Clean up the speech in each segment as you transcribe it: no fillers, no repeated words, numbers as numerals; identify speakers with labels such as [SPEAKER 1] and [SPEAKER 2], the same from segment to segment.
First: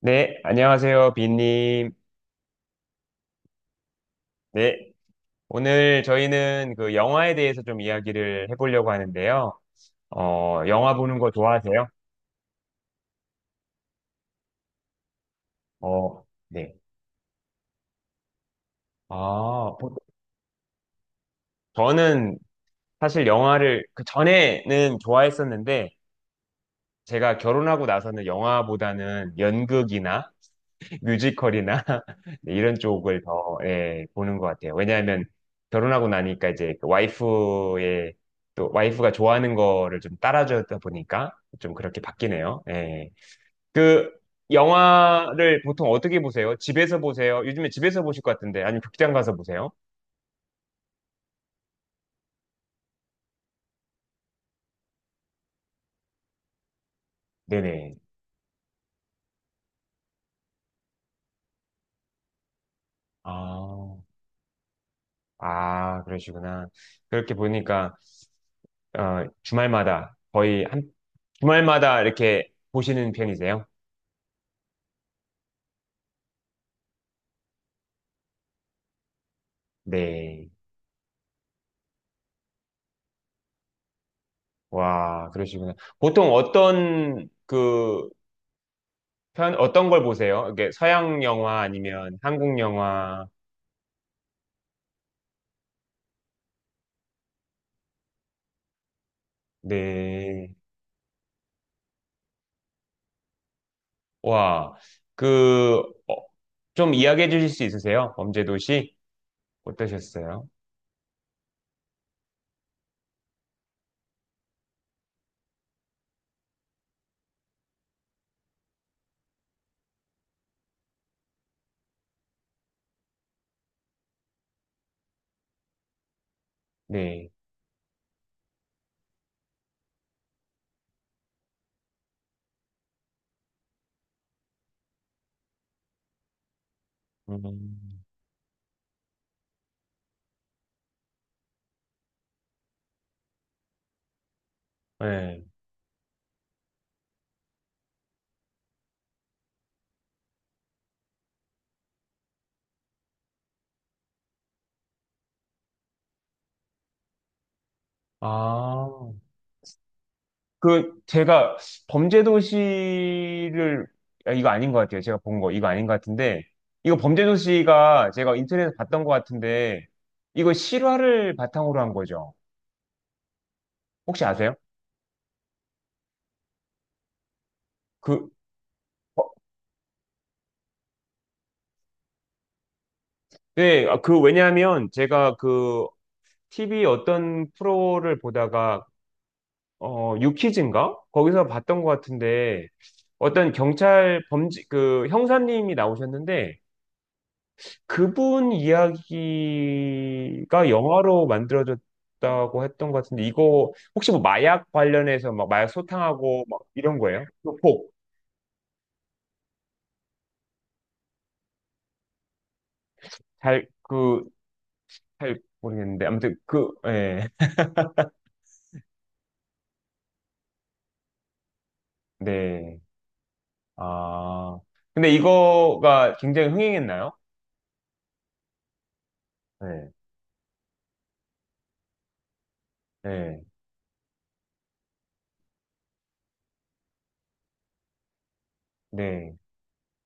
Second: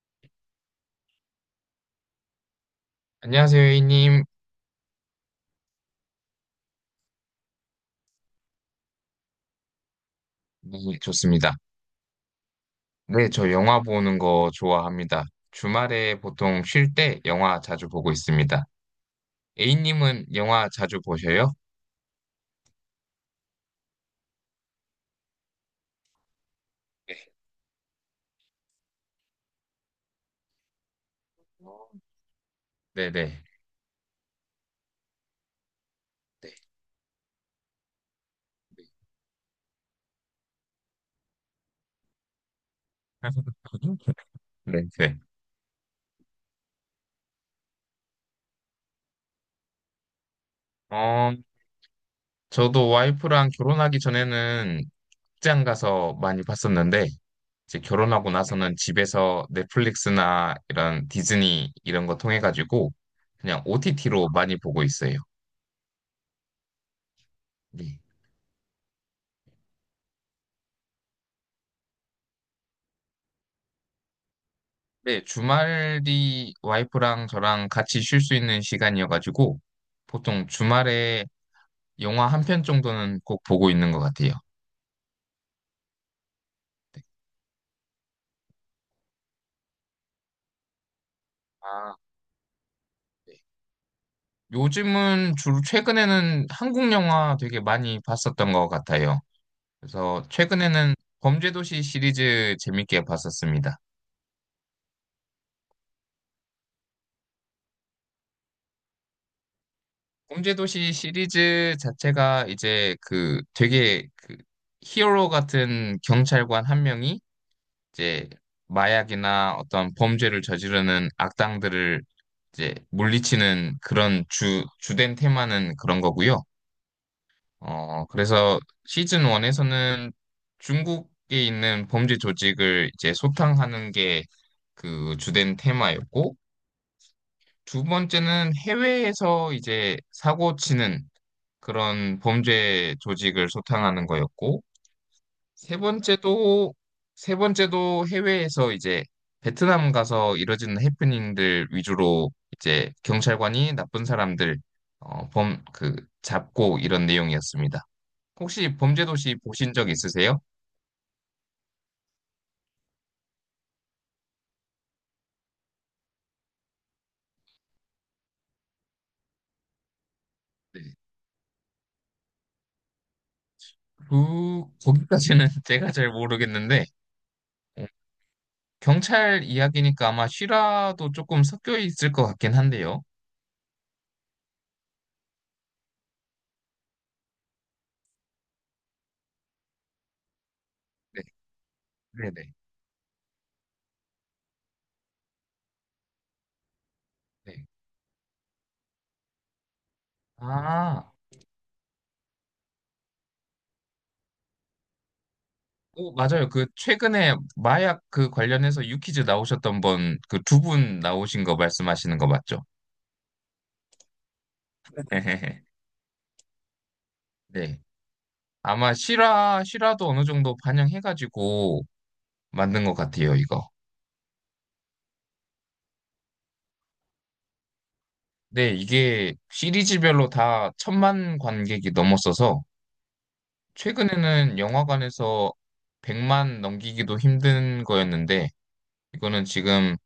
[SPEAKER 1] 네, 안녕하세요, 빈님.
[SPEAKER 2] 안녕하세요, A님.
[SPEAKER 1] 네, 오늘 저희는 그 영화에 대해서 좀 이야기를 해보려고 하는데요. 영화
[SPEAKER 2] 네,
[SPEAKER 1] 보는 거
[SPEAKER 2] 좋습니다.
[SPEAKER 1] 좋아하세요?
[SPEAKER 2] 네, 저 영화 보는 거 좋아합니다. 주말에
[SPEAKER 1] 어,
[SPEAKER 2] 보통
[SPEAKER 1] 네.
[SPEAKER 2] 쉴 때 영화 자주 보고 있습니다.
[SPEAKER 1] 아, 보-
[SPEAKER 2] A님은 영화 자주 보셔요?
[SPEAKER 1] 저는 사실 영화를 그 전에는 좋아했었는데,
[SPEAKER 2] 네.
[SPEAKER 1] 제가 결혼하고 나서는 영화보다는 연극이나 뮤지컬이나 네, 이런 쪽을
[SPEAKER 2] 네네.
[SPEAKER 1] 더 예, 보는 것 같아요. 왜냐하면 결혼하고 나니까
[SPEAKER 2] 네.
[SPEAKER 1] 이제 그 와이프의 또 와이프가 좋아하는 거를 좀 따라주다 보니까 좀 그렇게 바뀌네요. 예. 그
[SPEAKER 2] 네, 네.
[SPEAKER 1] 영화를 보통 어떻게 보세요? 집에서 보세요? 요즘에 집에서 보실 것 같은데 아니면 극장 가서 보세요?
[SPEAKER 2] 어, 저도 와이프랑 결혼하기 전에는 극장 가서 많이 봤었는데, 이제
[SPEAKER 1] 네네.
[SPEAKER 2] 결혼하고 나서는 집에서 넷플릭스나 이런 디즈니 이런 거 통해가지고 그냥
[SPEAKER 1] 아,
[SPEAKER 2] OTT로 많이 보고 있어요.
[SPEAKER 1] 아, 그러시구나. 그렇게 보니까
[SPEAKER 2] 네.
[SPEAKER 1] 주말마다 거의 한 주말마다 이렇게 보시는 편이세요?
[SPEAKER 2] 네, 주말 이 와이프랑 저랑 같이 쉴 수 있는 시간이어가지고 보통
[SPEAKER 1] 네.
[SPEAKER 2] 주말에 영화 한 편 정도는 꼭 보고 있는 것 같아요.
[SPEAKER 1] 와, 그러시구나. 보통 어떤 걸 보세요? 이게 서양 영화
[SPEAKER 2] 아,
[SPEAKER 1] 아니면 한국 영화?
[SPEAKER 2] 네. 요즘은 주로 최근에는 한국 영화 되게 많이 봤었던 것 같아요. 그래서
[SPEAKER 1] 네.
[SPEAKER 2] 최근에는 범죄도시 시리즈 재밌게 봤었습니다.
[SPEAKER 1] 와, 그, 어, 좀 이야기해 주실 수 있으세요? 범죄도시? 어떠셨어요?
[SPEAKER 2] 범죄도시 시리즈 자체가 이제 그 되게 그 히어로 같은 경찰관 한 명이 이제 마약이나 어떤 범죄를 저지르는 악당들을 이제 물리치는 그런 주된 테마는 그런 거고요.
[SPEAKER 1] 네.
[SPEAKER 2] 그래서 시즌 1에서는 중국에 있는 범죄 조직을 이제 소탕하는 게 그 주된 테마였고, 두
[SPEAKER 1] 음,
[SPEAKER 2] 번째는 해외에서 이제 사고 치는 그런 범죄 조직을 소탕하는 거였고,
[SPEAKER 1] 네.
[SPEAKER 2] 세 번째도 세 번째도 해외에서 이제 베트남 가서 이뤄지는 해프닝들 위주로 이제 경찰관이 나쁜 사람들 어, 범, 그 잡고 이런 내용이었습니다. 혹시
[SPEAKER 1] 아.
[SPEAKER 2] 범죄도시 보신 적 있으세요?
[SPEAKER 1] 그 제가 범죄도시를 아, 이거 아닌 것 같아요. 제가 본 거 이거 아닌 것 같은데 이거 범죄도시가 제가 인터넷에서 봤던 것 같은데 이거
[SPEAKER 2] 네.
[SPEAKER 1] 실화를 바탕으로 한 거죠. 혹시 아세요?
[SPEAKER 2] 그 거기까지는 제가 잘 모르겠는데 어,
[SPEAKER 1] 그 어,
[SPEAKER 2] 경찰 이야기니까 아마 실화도 조금 섞여 있을 것 같긴 한데요.
[SPEAKER 1] 네, 아, 왜냐하면 제가 TV 어떤 프로를 보다가 유퀴즈인가
[SPEAKER 2] 네,
[SPEAKER 1] 거기서 봤던 것
[SPEAKER 2] 네네.
[SPEAKER 1] 같은데 어떤 경찰 범죄 그 형사님이 나오셨는데
[SPEAKER 2] 네.
[SPEAKER 1] 그분 이야기가
[SPEAKER 2] 아.
[SPEAKER 1] 영화로 만들어졌다고 했던 것 같은데, 이거 혹시 뭐 마약 관련해서 막 마약
[SPEAKER 2] 오,
[SPEAKER 1] 소탕하고
[SPEAKER 2] 맞아요.
[SPEAKER 1] 막
[SPEAKER 2] 그
[SPEAKER 1] 이런 거예요?
[SPEAKER 2] 최근에 마약 그 관련해서 유퀴즈 나오셨던 분, 그 두 분 나오신 거 말씀하시는 거 맞죠?
[SPEAKER 1] 잘, 그, 잘 모르겠는데. 아무튼 그, 예.
[SPEAKER 2] 네. 아마 실화도 어느 정도 반영해가지고
[SPEAKER 1] 네.
[SPEAKER 2] 만든 것 같아요, 이거.
[SPEAKER 1] 아. 근데 이거가 굉장히 흥행했나요?
[SPEAKER 2] 네, 이게
[SPEAKER 1] 네.
[SPEAKER 2] 시리즈별로 다 1,000만 관객이 넘었어서
[SPEAKER 1] 네.
[SPEAKER 2] 최근에는 영화관에서 100만 넘기기도 힘든 거였는데
[SPEAKER 1] 네.
[SPEAKER 2] 이거는 지금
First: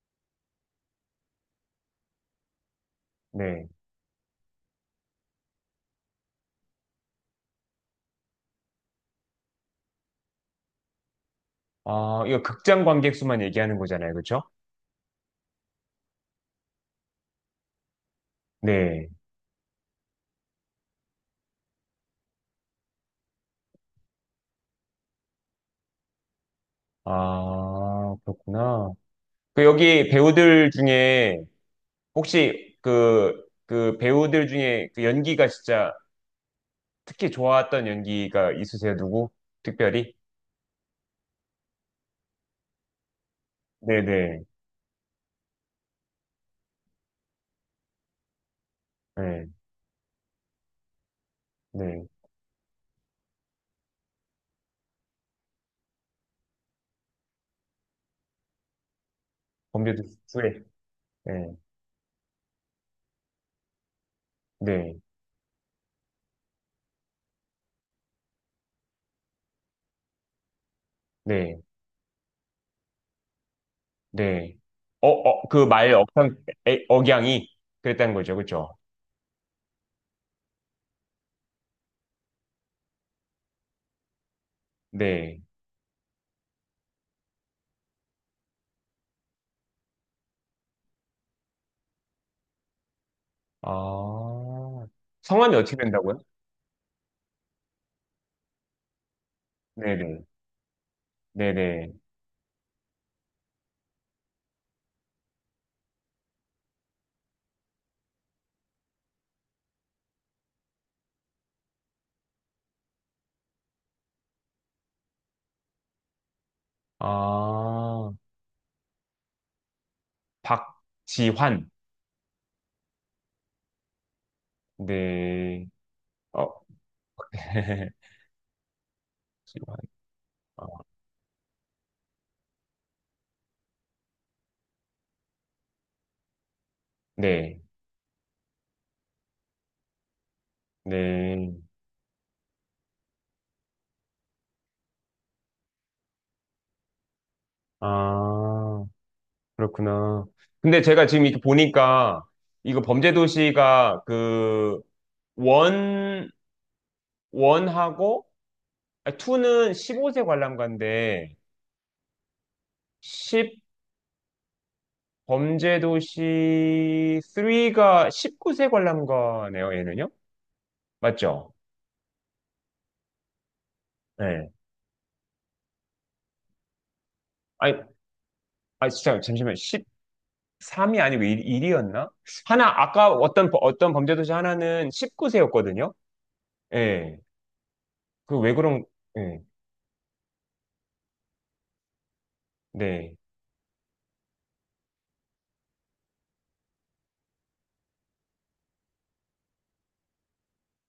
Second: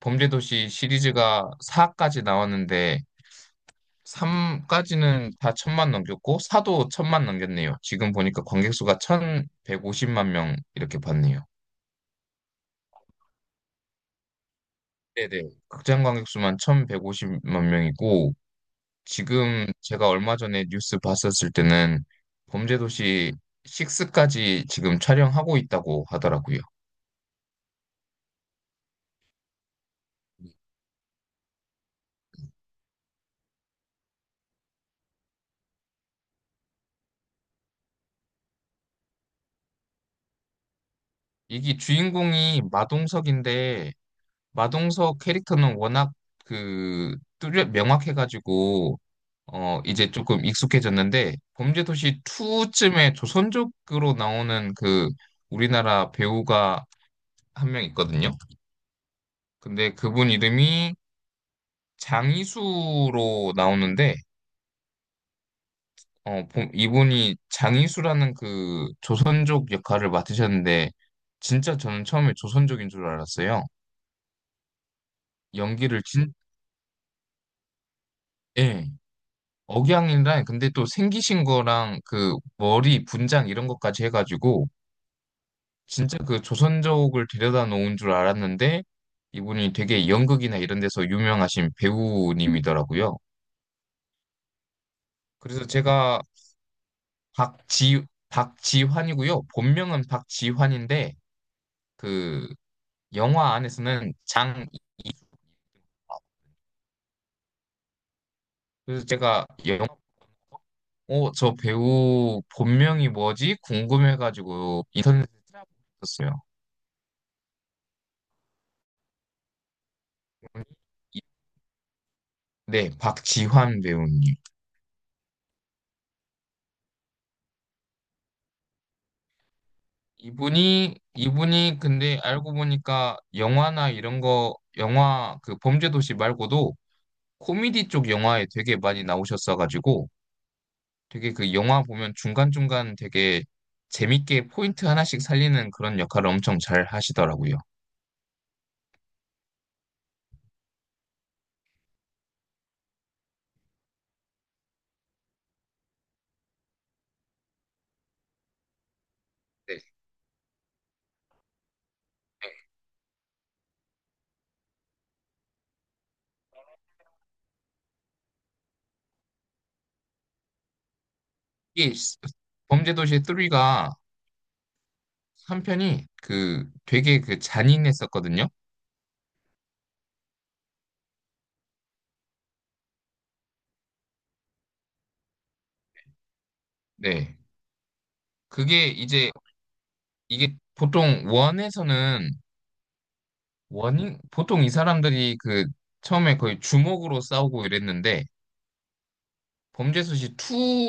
[SPEAKER 2] 범죄도시 시리즈가 4까지 나왔는데
[SPEAKER 1] 네.
[SPEAKER 2] 삼까지는다 1,000만 넘겼고, 사도 1,000만 넘겼네요. 지금 보니까 관객 수가 1,150만 명 이렇게 봤네요.
[SPEAKER 1] 아, 이거 극장 관객 수만 얘기하는 거잖아요. 그렇죠?
[SPEAKER 2] 네네. 극장 관객 수만 1,150만 명이고,
[SPEAKER 1] 네.
[SPEAKER 2] 지금 제가 얼마 전에 뉴스 봤었을 때는 범죄도시 6까지 지금 촬영하고 있다고 하더라고요.
[SPEAKER 1] 아, 그렇구나. 그 여기 배우들 중에 혹시 그 배우들 중에 그 연기가 진짜 특히 좋았던 연기가 있으세요? 누구? 특별히?
[SPEAKER 2] 이게 주인공이 마동석인데,
[SPEAKER 1] 네네.
[SPEAKER 2] 마동석 캐릭터는 워낙 그 뚜렷 명확해가지고,
[SPEAKER 1] 네.
[SPEAKER 2] 이제 조금 익숙해졌는데,
[SPEAKER 1] 네. 네.
[SPEAKER 2] 범죄도시 2쯤에 조선족으로 나오는 그 우리나라 배우가 한 명 있거든요. 근데
[SPEAKER 1] 범죄도
[SPEAKER 2] 그분
[SPEAKER 1] 수혜.
[SPEAKER 2] 이름이
[SPEAKER 1] 네.
[SPEAKER 2] 장이수로 나오는데,
[SPEAKER 1] 네.
[SPEAKER 2] 이분이 장이수라는 그 조선족 역할을 맡으셨는데,
[SPEAKER 1] 네.
[SPEAKER 2] 진짜 저는 처음에 조선족인 줄 알았어요.
[SPEAKER 1] 네. 어, 어, 그 말
[SPEAKER 2] 연기를 진,
[SPEAKER 1] 억양, 억양이 그랬다는 거죠. 그쵸?
[SPEAKER 2] 예. 억양이랑, 근데 또 생기신 거랑 그 머리 분장 이런 것까지 해가지고,
[SPEAKER 1] 네.
[SPEAKER 2] 진짜 그 조선족을 데려다 놓은 줄 알았는데 이분이 되게 연극이나 이런 데서 유명하신 배우님이더라고요.
[SPEAKER 1] 아. 성함이
[SPEAKER 2] 그래서
[SPEAKER 1] 어떻게 된다고요?
[SPEAKER 2] 제가 박지 박지환이고요. 본명은
[SPEAKER 1] 네네.
[SPEAKER 2] 박지환인데
[SPEAKER 1] 네네.
[SPEAKER 2] 그 영화 안에서는 장 그래서 제가 영화 저 배우 본명이 뭐지? 궁금해가지고 인터넷에 찾아봤었어요.
[SPEAKER 1] 아. 박지환.
[SPEAKER 2] 네, 박지환 배우님.
[SPEAKER 1] 네. 어. 지환. 어,
[SPEAKER 2] 이분이 근데 알고 보니까 영화나 이런 거 영화 그 범죄도시 말고도
[SPEAKER 1] 네.
[SPEAKER 2] 코미디 쪽 영화에 되게 많이 나오셨어가지고 되게 그
[SPEAKER 1] 네.
[SPEAKER 2] 영화 보면 중간중간 되게 재밌게 포인트 하나씩 살리는 그런 역할을 엄청 잘 하시더라고요.
[SPEAKER 1] 아, 그렇구나. 근데 제가 지금 이렇게 보니까 이거 범죄도시가 원, 원하고 아, 투는
[SPEAKER 2] 네.
[SPEAKER 1] 15세 관람가인데 10 범죄도시 3가 19세 관람가네요, 얘는요? 맞죠?
[SPEAKER 2] 이게 범죄도시 3가
[SPEAKER 1] 네.
[SPEAKER 2] 한 편이 그 되게 그
[SPEAKER 1] 아니,
[SPEAKER 2] 잔인했었거든요.
[SPEAKER 1] 아 진짜 잠시만. 13이 아니고 1, 이었나 하나 아까 어떤 범죄도시 하나는 19세였거든요. 예.
[SPEAKER 2] 네.
[SPEAKER 1] 그 왜 그런
[SPEAKER 2] 그게 이제
[SPEAKER 1] 예.
[SPEAKER 2] 이게 보통 원에서는
[SPEAKER 1] 네.
[SPEAKER 2] 원인 보통 이 사람들이 그 처음에 거의 주먹으로 싸우고 이랬는데 범죄수시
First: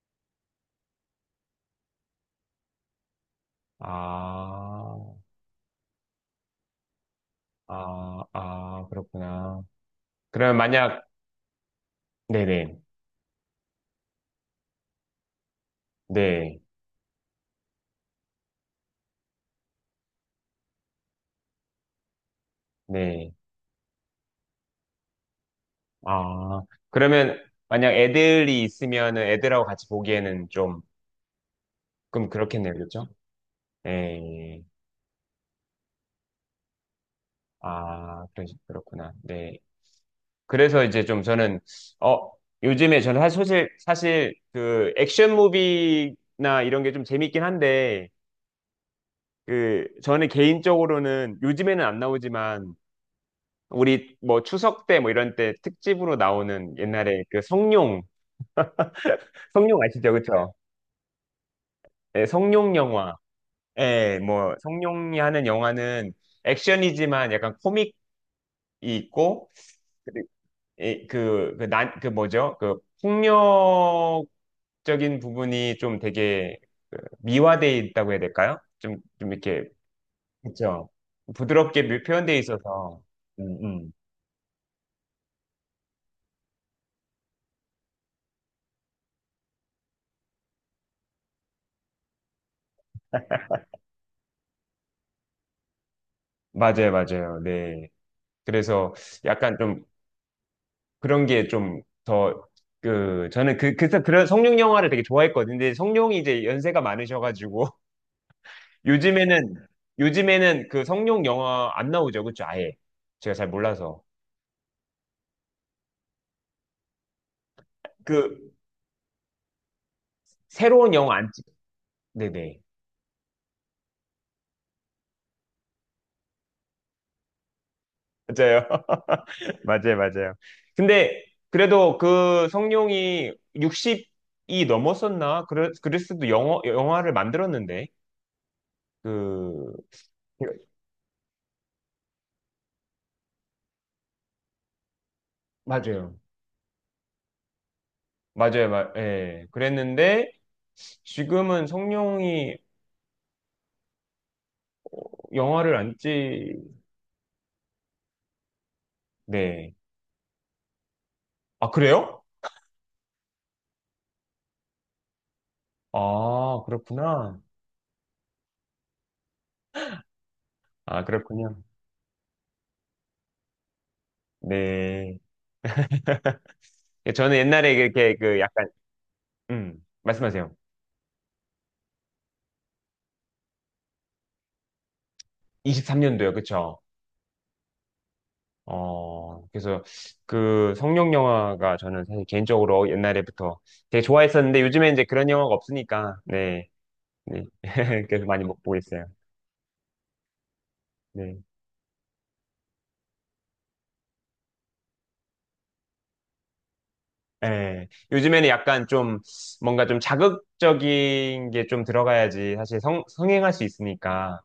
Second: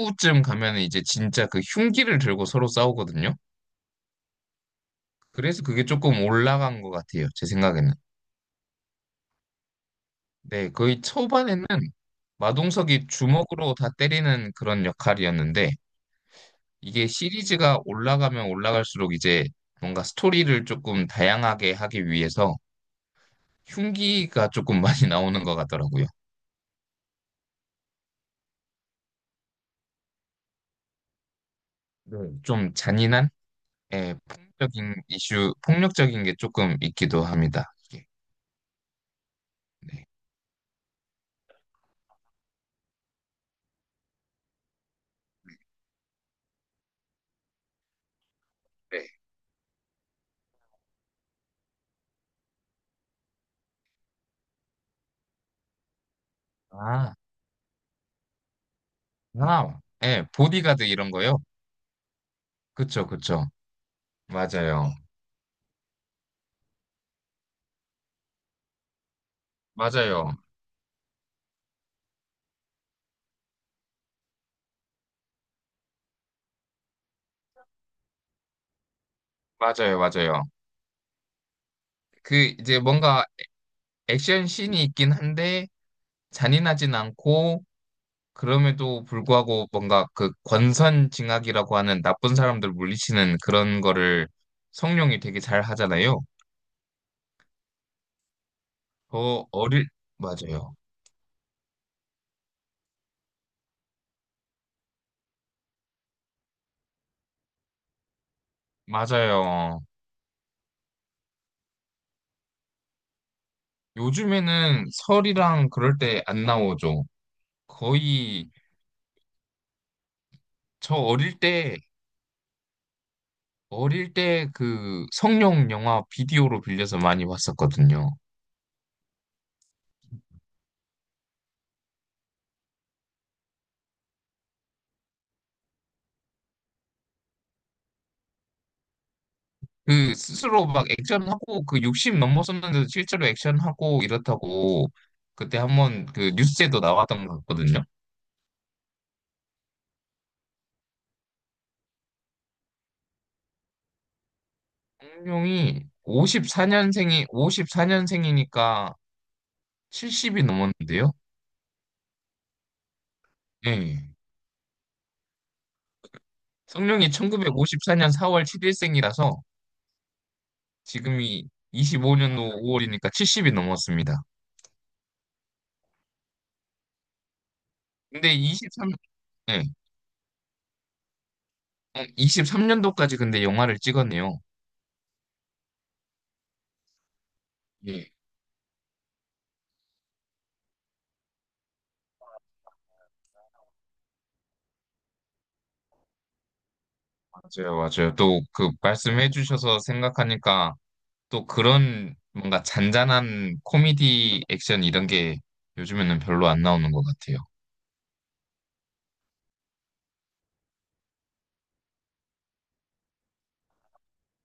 [SPEAKER 2] 2쯤 가면 이제 진짜 그 흉기를 들고 서로 싸우거든요.
[SPEAKER 1] 아,
[SPEAKER 2] 그래서 그게 조금 올라간 것 같아요. 제 생각에는.
[SPEAKER 1] 아, 그렇구나. 그러면
[SPEAKER 2] 네, 거의
[SPEAKER 1] 만약,
[SPEAKER 2] 초반에는
[SPEAKER 1] 네네,
[SPEAKER 2] 마동석이 주먹으로 다 때리는 그런 역할이었는데
[SPEAKER 1] 네,
[SPEAKER 2] 이게 시리즈가 올라가면 올라갈수록 이제 뭔가 스토리를 조금 다양하게 하기 위해서
[SPEAKER 1] 네.
[SPEAKER 2] 흉기가 조금 많이 나오는 것 같더라고요.
[SPEAKER 1] 아, 그러면 만약 애들이 있으면은 애들하고 같이 보기에는 좀,
[SPEAKER 2] 네.
[SPEAKER 1] 그럼 그렇겠네요,
[SPEAKER 2] 좀
[SPEAKER 1] 그렇죠?
[SPEAKER 2] 잔인한? 예,
[SPEAKER 1] 네.
[SPEAKER 2] 폭력적인 게 조금 있기도 합니다. 이게.
[SPEAKER 1] 아, 그렇구나. 네.
[SPEAKER 2] 네.
[SPEAKER 1] 그래서 이제 좀 저는, 어, 요즘에 저는 사실 그 액션 무비나 이런 게 좀 재밌긴 한데,
[SPEAKER 2] 네.
[SPEAKER 1] 그, 저는 개인적으로는 요즘에는 안 나오지만, 우리 뭐 추석 때 뭐 이런 때 특집으로 나오는
[SPEAKER 2] 아,
[SPEAKER 1] 옛날에 그 성룡, 성룡
[SPEAKER 2] 아,
[SPEAKER 1] 아시죠?
[SPEAKER 2] 예,
[SPEAKER 1] 그쵸?
[SPEAKER 2] 보디가드 이런 거요?
[SPEAKER 1] 예, 성룡
[SPEAKER 2] 그쵸,
[SPEAKER 1] 영화.
[SPEAKER 2] 그쵸.
[SPEAKER 1] 예, 뭐
[SPEAKER 2] 맞아요.
[SPEAKER 1] 성룡이 하는 영화는 액션이지만 약간 코믹이 있고 그리
[SPEAKER 2] 맞아요.
[SPEAKER 1] 예, 그, 그, 난, 그 뭐죠? 그 폭력적인 부분이 좀 되게 그 미화돼 있다고 해야 될까요? 좀, 좀 이렇게,
[SPEAKER 2] 맞아요, 맞아요.
[SPEAKER 1] 그쵸? 부드럽게 표현돼
[SPEAKER 2] 그, 이제
[SPEAKER 1] 있어서.
[SPEAKER 2] 뭔가
[SPEAKER 1] 음, 음.
[SPEAKER 2] 액션 씬이 있긴 한데, 잔인하진 않고, 그럼에도 불구하고 뭔가 그 권선징악이라고 하는 나쁜 사람들 물리치는 그런 거를 성룡이 되게 잘 하잖아요.
[SPEAKER 1] 맞아요, 맞아요. 네. 그래서
[SPEAKER 2] 더
[SPEAKER 1] 약간 좀
[SPEAKER 2] 어릴, 맞아요.
[SPEAKER 1] 그런 게 좀 더, 그, 저는 그, 그래서 그런 성룡 영화를 되게 좋아했거든요. 근데 성룡이 이제 연세가 많으셔가지고, 요즘에는,
[SPEAKER 2] 맞아요.
[SPEAKER 1] 요즘에는 그 성룡 영화 안 나오죠. 그쵸? 아예. 제가 잘 몰라서.
[SPEAKER 2] 요즘에는 설이랑 그럴 때 안 나오죠. 거의
[SPEAKER 1] 그, 새로운
[SPEAKER 2] 저
[SPEAKER 1] 영화 안 찍, 네네.
[SPEAKER 2] 어릴 때 그 성룡 영화 비디오로 빌려서 많이 봤었거든요.
[SPEAKER 1] 맞아요. 맞아요, 맞아요. 근데, 그래도 그 성룡이 60이 넘었었나? 그랬어도 영화를 만들었는데, 그,
[SPEAKER 2] 그 스스로 막 액션하고 그 60 넘었었는데도 실제로 액션하고 이렇다고 그때 한번
[SPEAKER 1] 맞아요.
[SPEAKER 2] 그 뉴스에도 나왔던 것 같거든요.
[SPEAKER 1] 예. 그랬는데, 지금은 성룡이 영화를
[SPEAKER 2] 성룡이
[SPEAKER 1] 안 찍,
[SPEAKER 2] 54년생이니까
[SPEAKER 1] 네.
[SPEAKER 2] 70이 넘었는데요.
[SPEAKER 1] 아, 그래요?
[SPEAKER 2] 예.
[SPEAKER 1] 아,
[SPEAKER 2] 성룡이
[SPEAKER 1] 그렇구나.
[SPEAKER 2] 1954년 4월 7일생이라서
[SPEAKER 1] 아,
[SPEAKER 2] 지금이
[SPEAKER 1] 그렇군요.
[SPEAKER 2] 25년도 5월이니까 70이 넘었습니다.
[SPEAKER 1] 네. 저는 옛날에 이렇게
[SPEAKER 2] 근데
[SPEAKER 1] 그 약간,
[SPEAKER 2] 23, 네,
[SPEAKER 1] 말씀하세요.
[SPEAKER 2] 13년도까지 근데 영화를 찍었네요.
[SPEAKER 1] 23년도요, 그쵸?
[SPEAKER 2] 예,
[SPEAKER 1] 어, 그래서 그 성룡 영화가 저는 사실 개인적으로 옛날에부터 되게 좋아했었는데 요즘에 이제 그런 영화가 없으니까, 네. 네.
[SPEAKER 2] 맞아요, 맞아요.
[SPEAKER 1] 그래서
[SPEAKER 2] 또
[SPEAKER 1] 많이 못
[SPEAKER 2] 그
[SPEAKER 1] 보고 있어요.
[SPEAKER 2] 말씀해 주셔서 생각하니까
[SPEAKER 1] 네.
[SPEAKER 2] 또 그런 뭔가 잔잔한 코미디 액션 이런 게 요즘에는 별로 안 나오는 것 같아요.
[SPEAKER 1] 예. 요즘에는 약간 좀 뭔가 좀 자극적인 게 좀 들어가야지 성행할 수 있으니까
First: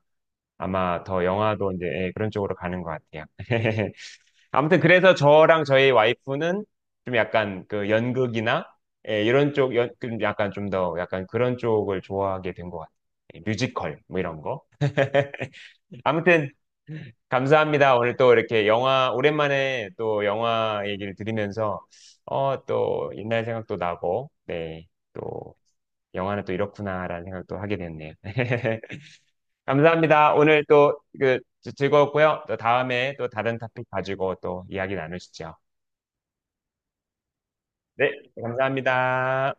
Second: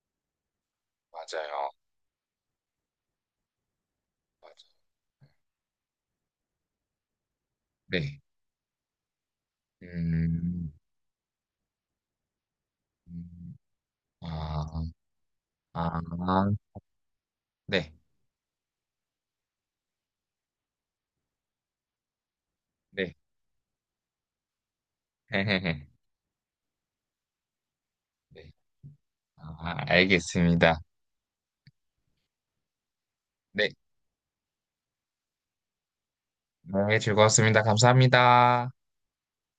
[SPEAKER 1] 아마 더
[SPEAKER 2] 맞아요,
[SPEAKER 1] 영화도 이제 예, 그런 쪽으로 가는 것 같아요.
[SPEAKER 2] 맞아요.
[SPEAKER 1] 아무튼 그래서 저랑 저희 와이프는 좀 약간 그
[SPEAKER 2] 네.
[SPEAKER 1] 연극이나 예, 좀 약간 좀
[SPEAKER 2] 음,
[SPEAKER 1] 더 약간 그런 쪽을 좋아하게 된 것 같아요. 예,
[SPEAKER 2] 음,
[SPEAKER 1] 뮤지컬 뭐 이런 거.
[SPEAKER 2] 아,
[SPEAKER 1] 아무튼
[SPEAKER 2] 아, 네,
[SPEAKER 1] 감사합니다. 오늘 또 이렇게 영화, 오랜만에 또 영화 얘기를 들으면서, 어, 또
[SPEAKER 2] 네.
[SPEAKER 1] 옛날 생각도 나고, 네, 또
[SPEAKER 2] 헤헤헤.
[SPEAKER 1] 영화는 또 이렇구나라는 생각도 하게 됐네요.
[SPEAKER 2] 네. 아,
[SPEAKER 1] 감사합니다. 오늘
[SPEAKER 2] 알겠습니다.
[SPEAKER 1] 또 그, 즐거웠고요. 또 다음에 또 다른
[SPEAKER 2] 네.
[SPEAKER 1] 토픽 가지고 또 이야기 나누시죠.
[SPEAKER 2] 네, 즐거웠습니다.
[SPEAKER 1] 네,
[SPEAKER 2] 감사합니다.
[SPEAKER 1] 감사합니다.